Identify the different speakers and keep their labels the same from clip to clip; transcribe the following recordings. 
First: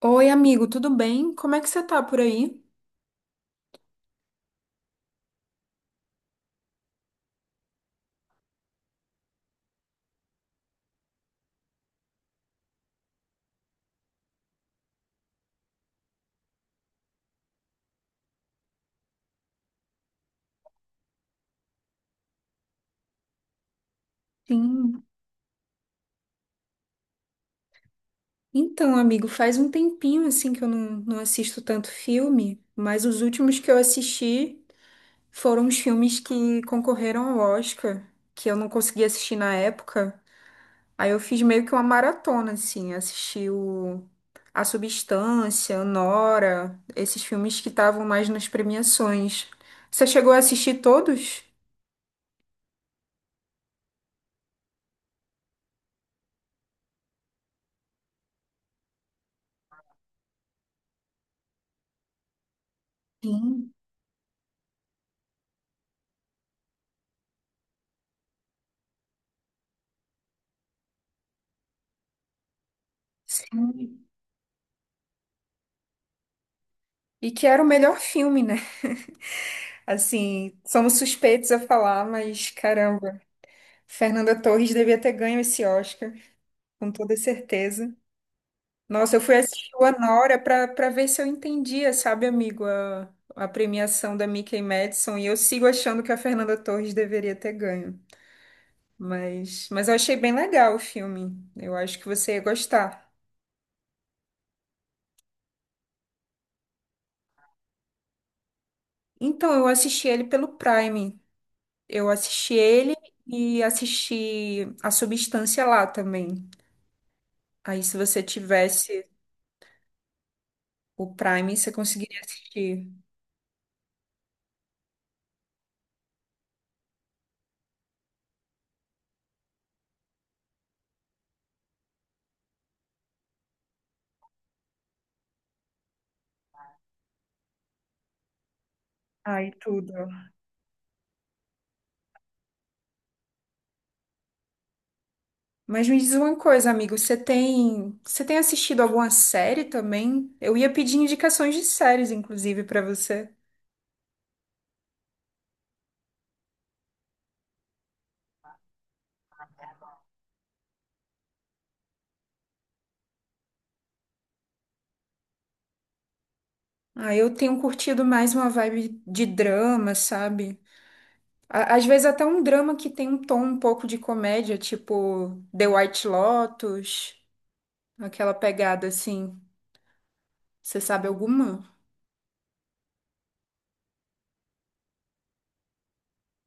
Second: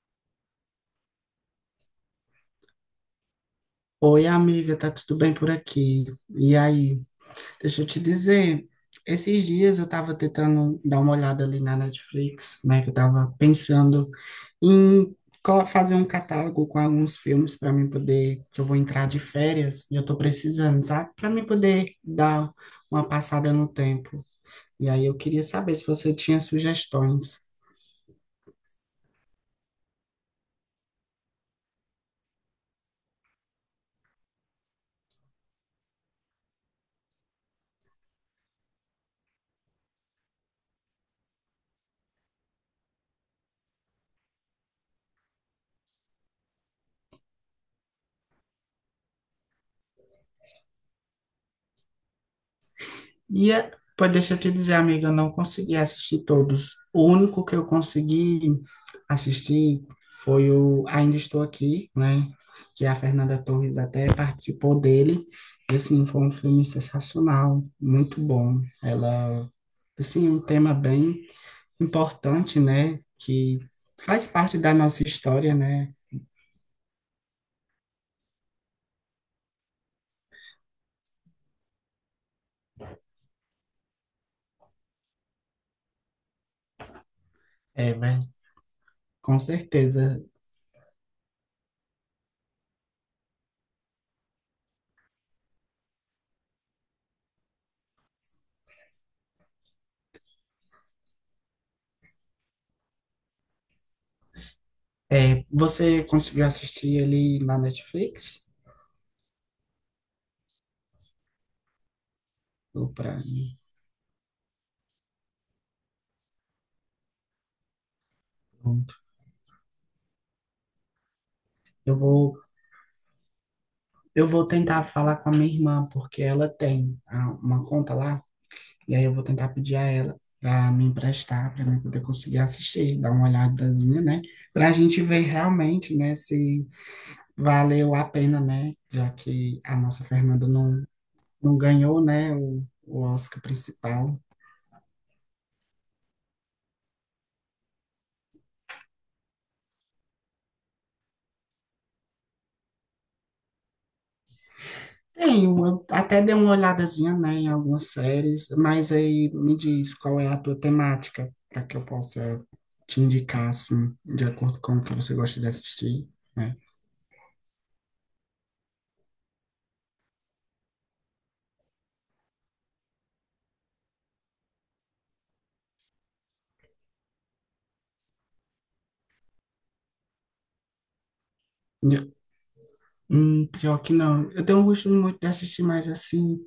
Speaker 1: Oi, amigo, tudo bem? Como é que você tá por aí?
Speaker 2: Oi, amiga, tá tudo bem por aqui? E aí, deixa eu te dizer, esses dias eu tava tentando dar uma olhada ali na Netflix, né, que eu tava pensando em fazer um catálogo com alguns filmes para mim poder, que eu vou entrar de férias e eu tô precisando, sabe? Para mim poder dar uma passada no tempo. E
Speaker 1: Sim.
Speaker 2: aí eu queria saber se você tinha sugestões.
Speaker 1: Então, amigo, faz um tempinho assim que eu não assisto tanto filme, mas os últimos que eu assisti foram os filmes que concorreram ao Oscar, que eu não consegui assistir na época. Aí eu fiz meio que uma maratona, assim, assisti o A Substância, Nora, esses filmes que estavam mais nas premiações. Você chegou a assistir todos?
Speaker 2: E é, pô, deixa eu te dizer, amiga, eu não consegui assistir todos. O único que eu consegui assistir foi o Ainda Estou Aqui, né? Que a Fernanda
Speaker 1: Sim,
Speaker 2: Torres até participou dele. E, assim, foi um filme sensacional, muito bom. Ela, assim, é um tema bem importante, né? Que
Speaker 1: sim.
Speaker 2: faz parte da nossa história, né?
Speaker 1: E que era o melhor filme, né? Assim, somos suspeitos a falar, mas caramba, Fernanda Torres devia ter ganho esse Oscar, com toda
Speaker 2: É,
Speaker 1: certeza.
Speaker 2: né?
Speaker 1: Nossa, eu fui
Speaker 2: Com
Speaker 1: assistir o
Speaker 2: certeza.
Speaker 1: Anora para ver se eu entendia, sabe, amigo, a premiação da Mickey Madison, e eu sigo achando que a Fernanda Torres deveria ter ganho. Mas eu achei bem legal o filme. Eu acho que você ia gostar.
Speaker 2: É, você conseguiu assistir ele na Netflix?
Speaker 1: Então, eu assisti ele pelo Prime. Eu assisti
Speaker 2: Ou
Speaker 1: ele
Speaker 2: pra...
Speaker 1: e assisti A Substância lá também. Aí, se você tivesse O Prime você
Speaker 2: Eu
Speaker 1: conseguiria
Speaker 2: vou,
Speaker 1: assistir.
Speaker 2: eu vou tentar falar com a minha irmã, porque ela tem uma conta lá, e aí eu vou tentar pedir a ela para me emprestar, para mim poder conseguir assistir, dar uma olhadazinha, né? Para a gente ver realmente, né, se valeu a pena, né? Já
Speaker 1: Ai,
Speaker 2: que a
Speaker 1: tudo.
Speaker 2: nossa Fernanda não ganhou, né, o Oscar principal.
Speaker 1: Mas me diz uma coisa, amigo, você tem assistido alguma série também? Eu ia pedir indicações de séries, inclusive, pra você.
Speaker 2: Tenho, eu até dei uma olhadazinha, né, em algumas séries, mas aí me diz qual é a tua temática, para que eu possa te indicar, assim, de acordo com o que você gosta de assistir, né?
Speaker 1: Ah, eu tenho curtido mais uma vibe de drama, sabe? Às vezes até um drama que tem um tom um pouco de comédia, tipo The White Lotus, aquela pegada assim. Você sabe alguma?
Speaker 2: E- pior que não. Eu tenho um gosto muito de assistir mais, assim,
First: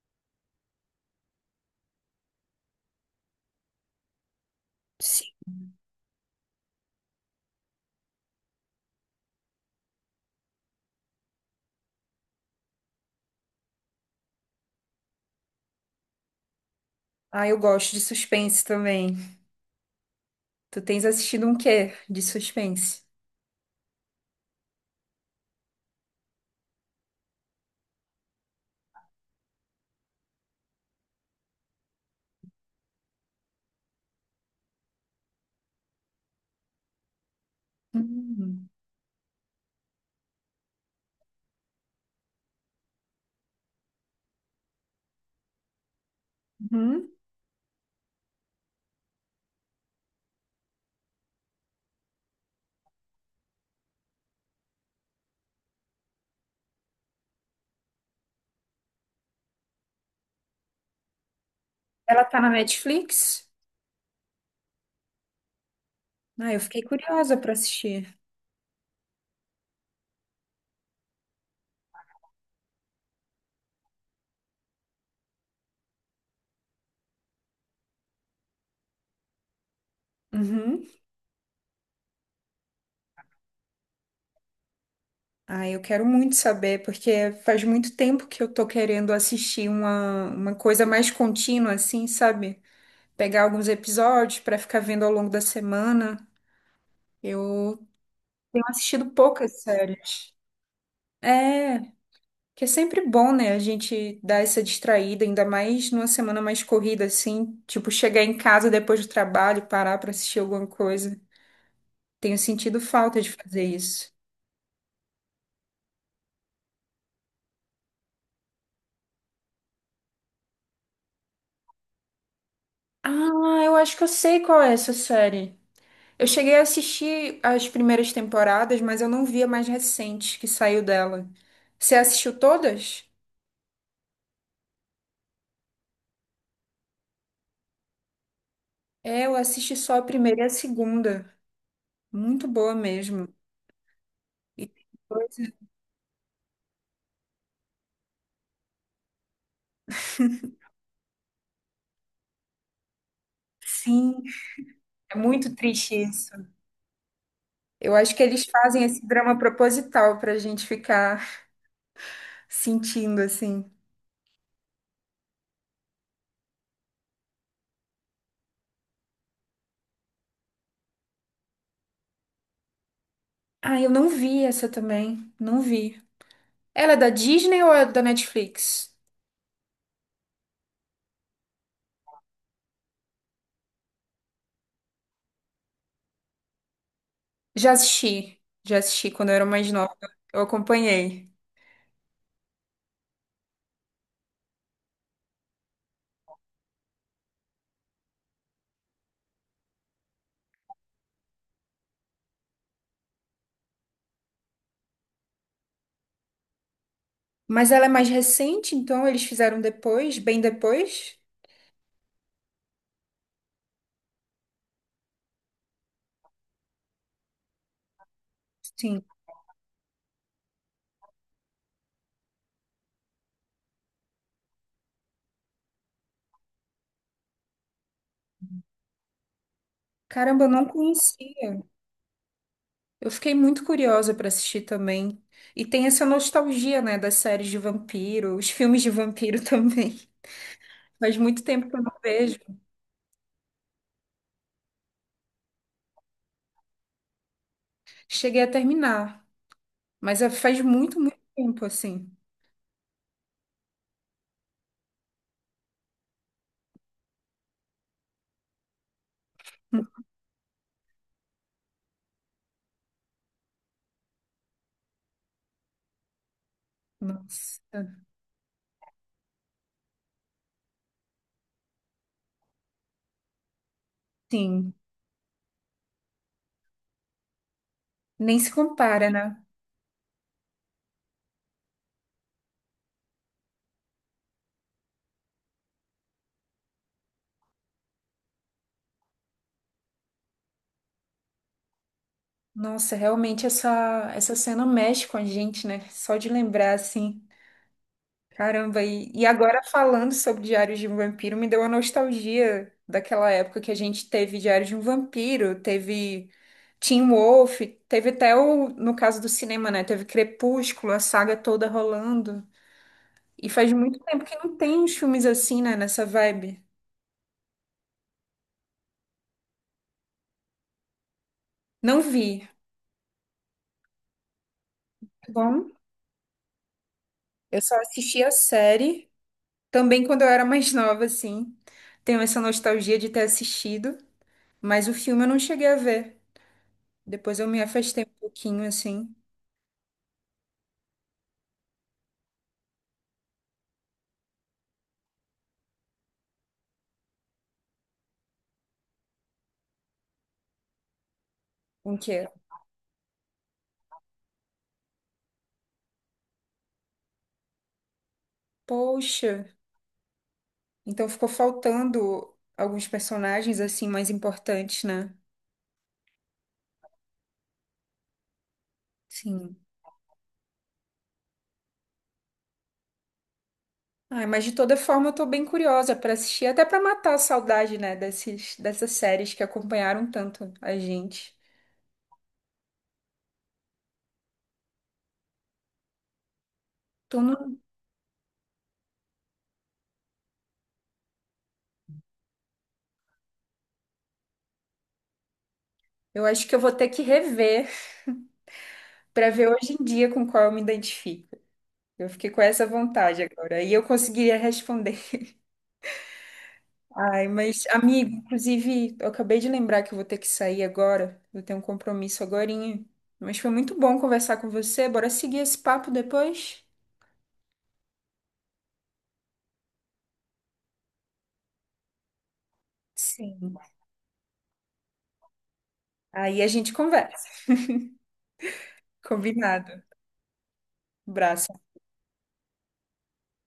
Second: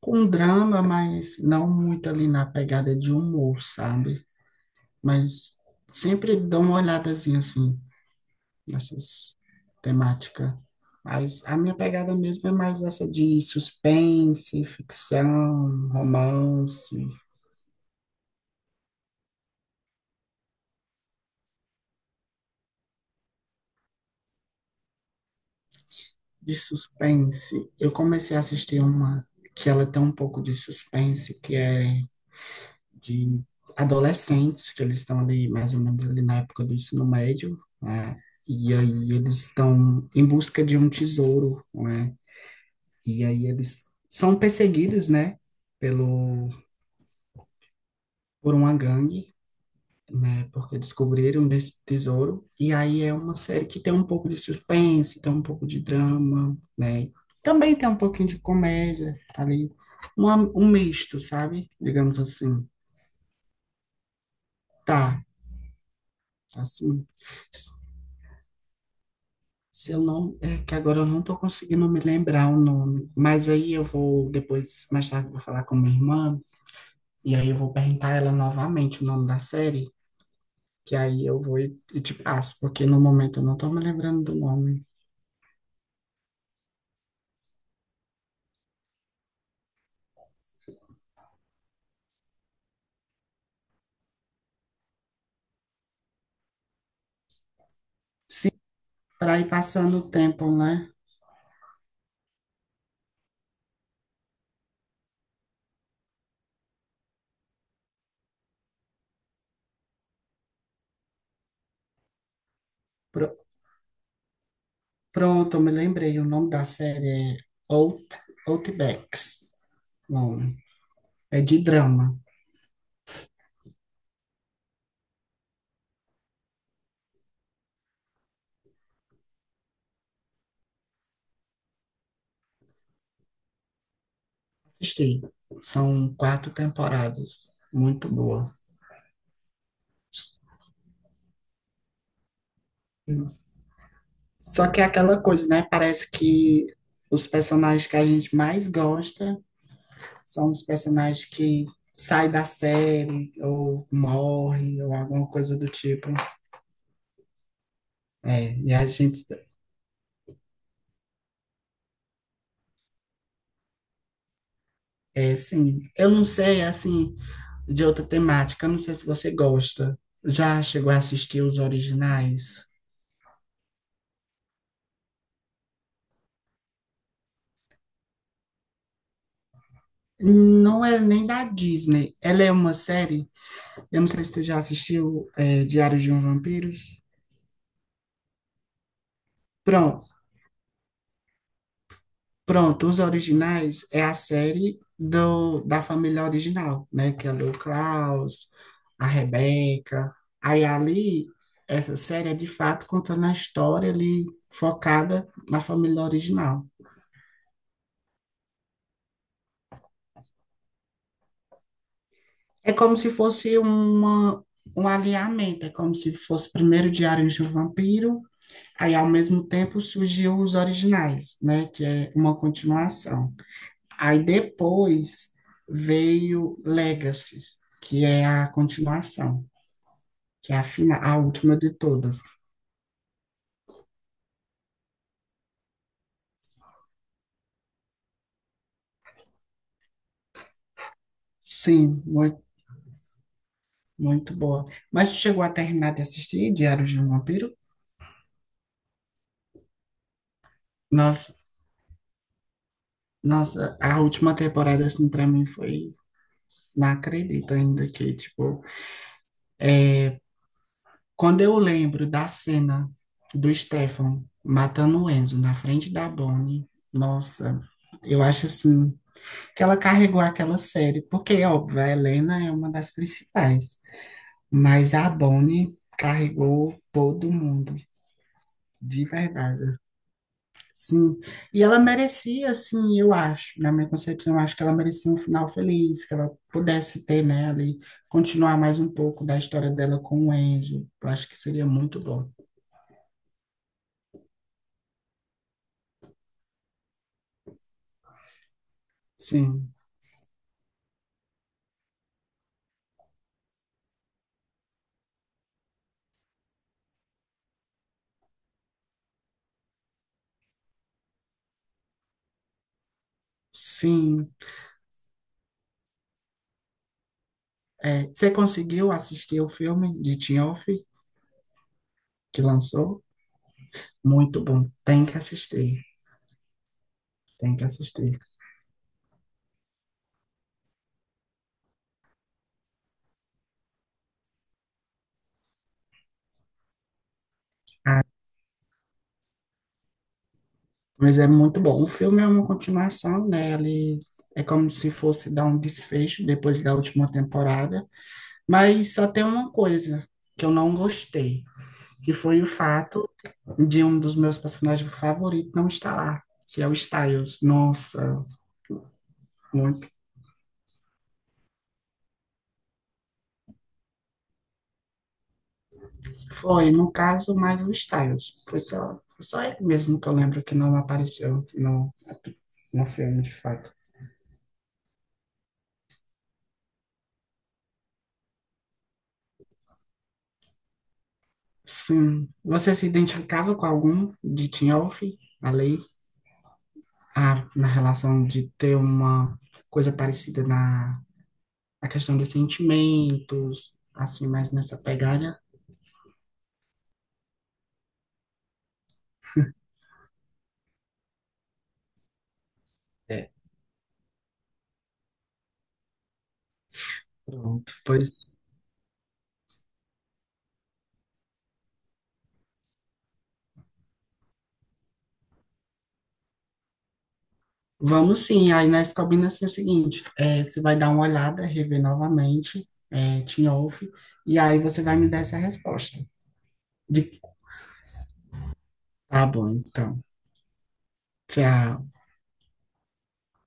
Speaker 2: com drama, mas não muito ali na pegada de humor, sabe?
Speaker 1: Sim.
Speaker 2: Mas sempre dou uma olhadazinha, assim. Essas temática. Mas a minha pegada mesmo é mais essa de suspense, ficção, romance,
Speaker 1: Ah, eu gosto de suspense também. Tu tens assistido um quê de suspense?
Speaker 2: de suspense. Eu comecei a assistir uma que ela tem um pouco de suspense, que é de adolescentes, que eles estão ali mais ou menos ali na época do ensino médio, né?
Speaker 1: Hum.
Speaker 2: E aí eles estão em busca de um tesouro, né? E aí eles são perseguidos, né, pelo
Speaker 1: Uhum.
Speaker 2: por uma gangue né? Porque descobriram desse tesouro. E aí é uma série que tem um pouco de suspense, tem um pouco de drama, né? Também tem um pouquinho de comédia tá ali, uma, um misto, sabe? Digamos
Speaker 1: Ela tá na
Speaker 2: assim.
Speaker 1: Netflix?
Speaker 2: Tá,
Speaker 1: Ah, eu fiquei
Speaker 2: assim.
Speaker 1: curiosa pra assistir.
Speaker 2: Se eu não, é que agora eu não tô conseguindo me lembrar o nome, mas aí eu vou depois, mais tarde, eu vou falar com minha irmã e aí eu vou perguntar a ela novamente o nome da série,
Speaker 1: Uhum.
Speaker 2: que aí eu vou e te passo, porque no momento eu não tô me lembrando do nome.
Speaker 1: Ah, eu quero muito saber, porque faz muito tempo que eu tô querendo assistir uma coisa mais contínua, assim, sabe? Pegar alguns episódios pra ficar vendo ao longo da semana. Eu tenho assistido
Speaker 2: Para ir
Speaker 1: poucas
Speaker 2: passando o
Speaker 1: séries.
Speaker 2: tempo, né?
Speaker 1: É, que é sempre bom, né? A gente dar essa distraída, ainda mais numa semana mais corrida, assim, tipo, chegar em casa depois do trabalho, parar pra assistir alguma coisa. Tenho sentido falta de
Speaker 2: Pro-
Speaker 1: fazer isso.
Speaker 2: Pronto, eu me lembrei, o nome da série é Out, Outbacks, nome. É de drama.
Speaker 1: Ah, eu acho que eu sei qual é essa série. Eu cheguei a assistir as primeiras temporadas, mas eu não vi a mais recente que saiu dela. Você assistiu todas?
Speaker 2: Assisti. São quatro temporadas. Muito boa.
Speaker 1: É, eu assisti só a primeira e a segunda. Muito boa mesmo. E
Speaker 2: Só que é
Speaker 1: tem
Speaker 2: aquela coisa,
Speaker 1: coisa-
Speaker 2: né? Parece que os personagens que a gente mais gosta são os personagens que saem da série, ou
Speaker 1: Sim,
Speaker 2: morrem, ou
Speaker 1: é
Speaker 2: alguma
Speaker 1: muito
Speaker 2: coisa do
Speaker 1: triste
Speaker 2: tipo.
Speaker 1: isso. Eu acho que eles
Speaker 2: É, e
Speaker 1: fazem
Speaker 2: a
Speaker 1: esse
Speaker 2: gente,
Speaker 1: drama proposital pra gente ficar sentindo assim.
Speaker 2: é sim. Eu não sei, assim, de outra temática. Não sei se você gosta. Já chegou a assistir os originais?
Speaker 1: Ah, eu não vi essa também. Não vi. Ela é da Disney ou é da Netflix?
Speaker 2: Não é nem da Disney. Ela é uma série. Eu não sei se tu já assistiu é, Diário de um Vampiro.
Speaker 1: Já assisti, já assisti quando eu era mais nova,
Speaker 2: Pronto,
Speaker 1: eu acompanhei.
Speaker 2: Pronto. Os originais é a série da família original, né? Que é o Klaus, a Rebeca. Aí ali, essa série é de fato contando a história ali focada na família original.
Speaker 1: Mas ela é mais recente, então eles fizeram depois, bem depois?
Speaker 2: É como se fosse um alinhamento, é como se fosse primeiro Diários de um Vampiro, aí
Speaker 1: Sim.
Speaker 2: ao mesmo tempo surgiu os originais, né, que é uma continuação. Aí depois veio Legacy, que é a continuação,
Speaker 1: Caramba, eu
Speaker 2: que é a
Speaker 1: não
Speaker 2: final, a última
Speaker 1: conhecia.
Speaker 2: de todas.
Speaker 1: Eu fiquei muito curiosa para assistir também. E tem essa nostalgia, né, das séries de vampiro, os filmes de vampiro também. Faz muito tempo que eu não
Speaker 2: Sim,
Speaker 1: vejo.
Speaker 2: muito boa. Mas tu chegou a terminar de assistir Diários de um Vampiro?
Speaker 1: Cheguei a terminar, mas faz muito, muito
Speaker 2: Nossa,
Speaker 1: tempo assim.
Speaker 2: Nossa, a última temporada assim para mim foi, não acredito ainda que tipo quando eu lembro da cena do Stefan matando o Enzo na frente da Bonnie, nossa,
Speaker 1: Nossa.
Speaker 2: eu acho assim que ela carregou aquela série, porque óbvio, a Helena é uma das principais,
Speaker 1: Sim,
Speaker 2: mas a Bonnie carregou todo mundo,
Speaker 1: nem se
Speaker 2: de
Speaker 1: compara, né?
Speaker 2: verdade. Sim, e ela merecia, assim, eu acho, na minha concepção, eu acho que ela merecia um final feliz, que ela pudesse ter, né, ali, continuar mais um pouco da história dela com o Enzo. Eu acho que seria muito bom.
Speaker 1: Nossa, realmente essa cena mexe com a gente, né? Só de lembrar, assim. Caramba, e agora
Speaker 2: Sim.
Speaker 1: falando sobre Diários de um Vampiro, me deu uma nostalgia daquela época que a gente teve Diários de um Vampiro, teve Teen Wolf, teve até o, no caso do cinema, né? Teve Crepúsculo, a saga toda rolando. E faz muito tempo
Speaker 2: Sim,
Speaker 1: que não tem uns filmes assim, né? Nessa vibe.
Speaker 2: é, você conseguiu assistir o filme de Tinhoff
Speaker 1: Não
Speaker 2: que
Speaker 1: vi.
Speaker 2: lançou? Muito bom, tem que
Speaker 1: Tá bom,
Speaker 2: assistir, tem
Speaker 1: eu
Speaker 2: que
Speaker 1: só
Speaker 2: assistir.
Speaker 1: assisti a série. Também quando eu era mais nova, assim, tenho essa nostalgia de ter assistido, mas o filme eu não cheguei a ver. Depois eu me
Speaker 2: Ah,
Speaker 1: afastei um pouquinho, assim,
Speaker 2: mas é muito bom. O filme é uma continuação, né? Ele é como se fosse dar um desfecho depois da última temporada, mas só tem uma coisa que eu não gostei,
Speaker 1: com que
Speaker 2: que
Speaker 1: era.
Speaker 2: foi o fato de um dos meus personagens favoritos não estar lá, que é o Styles. Nossa,
Speaker 1: Poxa, então ficou faltando alguns personagens, assim, mais importantes, né?
Speaker 2: foi, no caso, mais o Styles. Foi só
Speaker 1: Sim.
Speaker 2: ele mesmo que eu lembro que não apareceu no filme, de fato.
Speaker 1: Ai, mas de toda forma eu tô bem curiosa pra assistir, até pra matar a saudade, né, desses, dessas séries que acompanharam tanto a gente.
Speaker 2: Sim. Você se identificava com algum de Teen Wolf? A lei?
Speaker 1: Tô no...
Speaker 2: A, na relação de ter uma coisa parecida na questão dos sentimentos, assim, mais nessa pegada?
Speaker 1: Eu acho que eu vou ter que rever pra ver hoje em dia com qual eu me identifico. Eu fiquei com essa vontade
Speaker 2: É,
Speaker 1: agora. E eu conseguiria responder. Ai, mas,
Speaker 2: pronto.
Speaker 1: amigo,
Speaker 2: Pois
Speaker 1: inclusive, eu acabei de lembrar que eu vou ter que sair agora. Eu tenho um compromisso agorinha. Mas foi muito bom conversar com você. Bora seguir esse papo depois?
Speaker 2: vamos sim, aí nós combinamos assim, o seguinte, é, você vai dar uma olhada, rever novamente, é, Teen
Speaker 1: Sim.
Speaker 2: Wolf, e aí você vai me dar essa resposta.
Speaker 1: Aí a gente conversa.
Speaker 2: De... Tá bom,
Speaker 1: Combinado.
Speaker 2: então.
Speaker 1: Abraço.
Speaker 2: Tchau.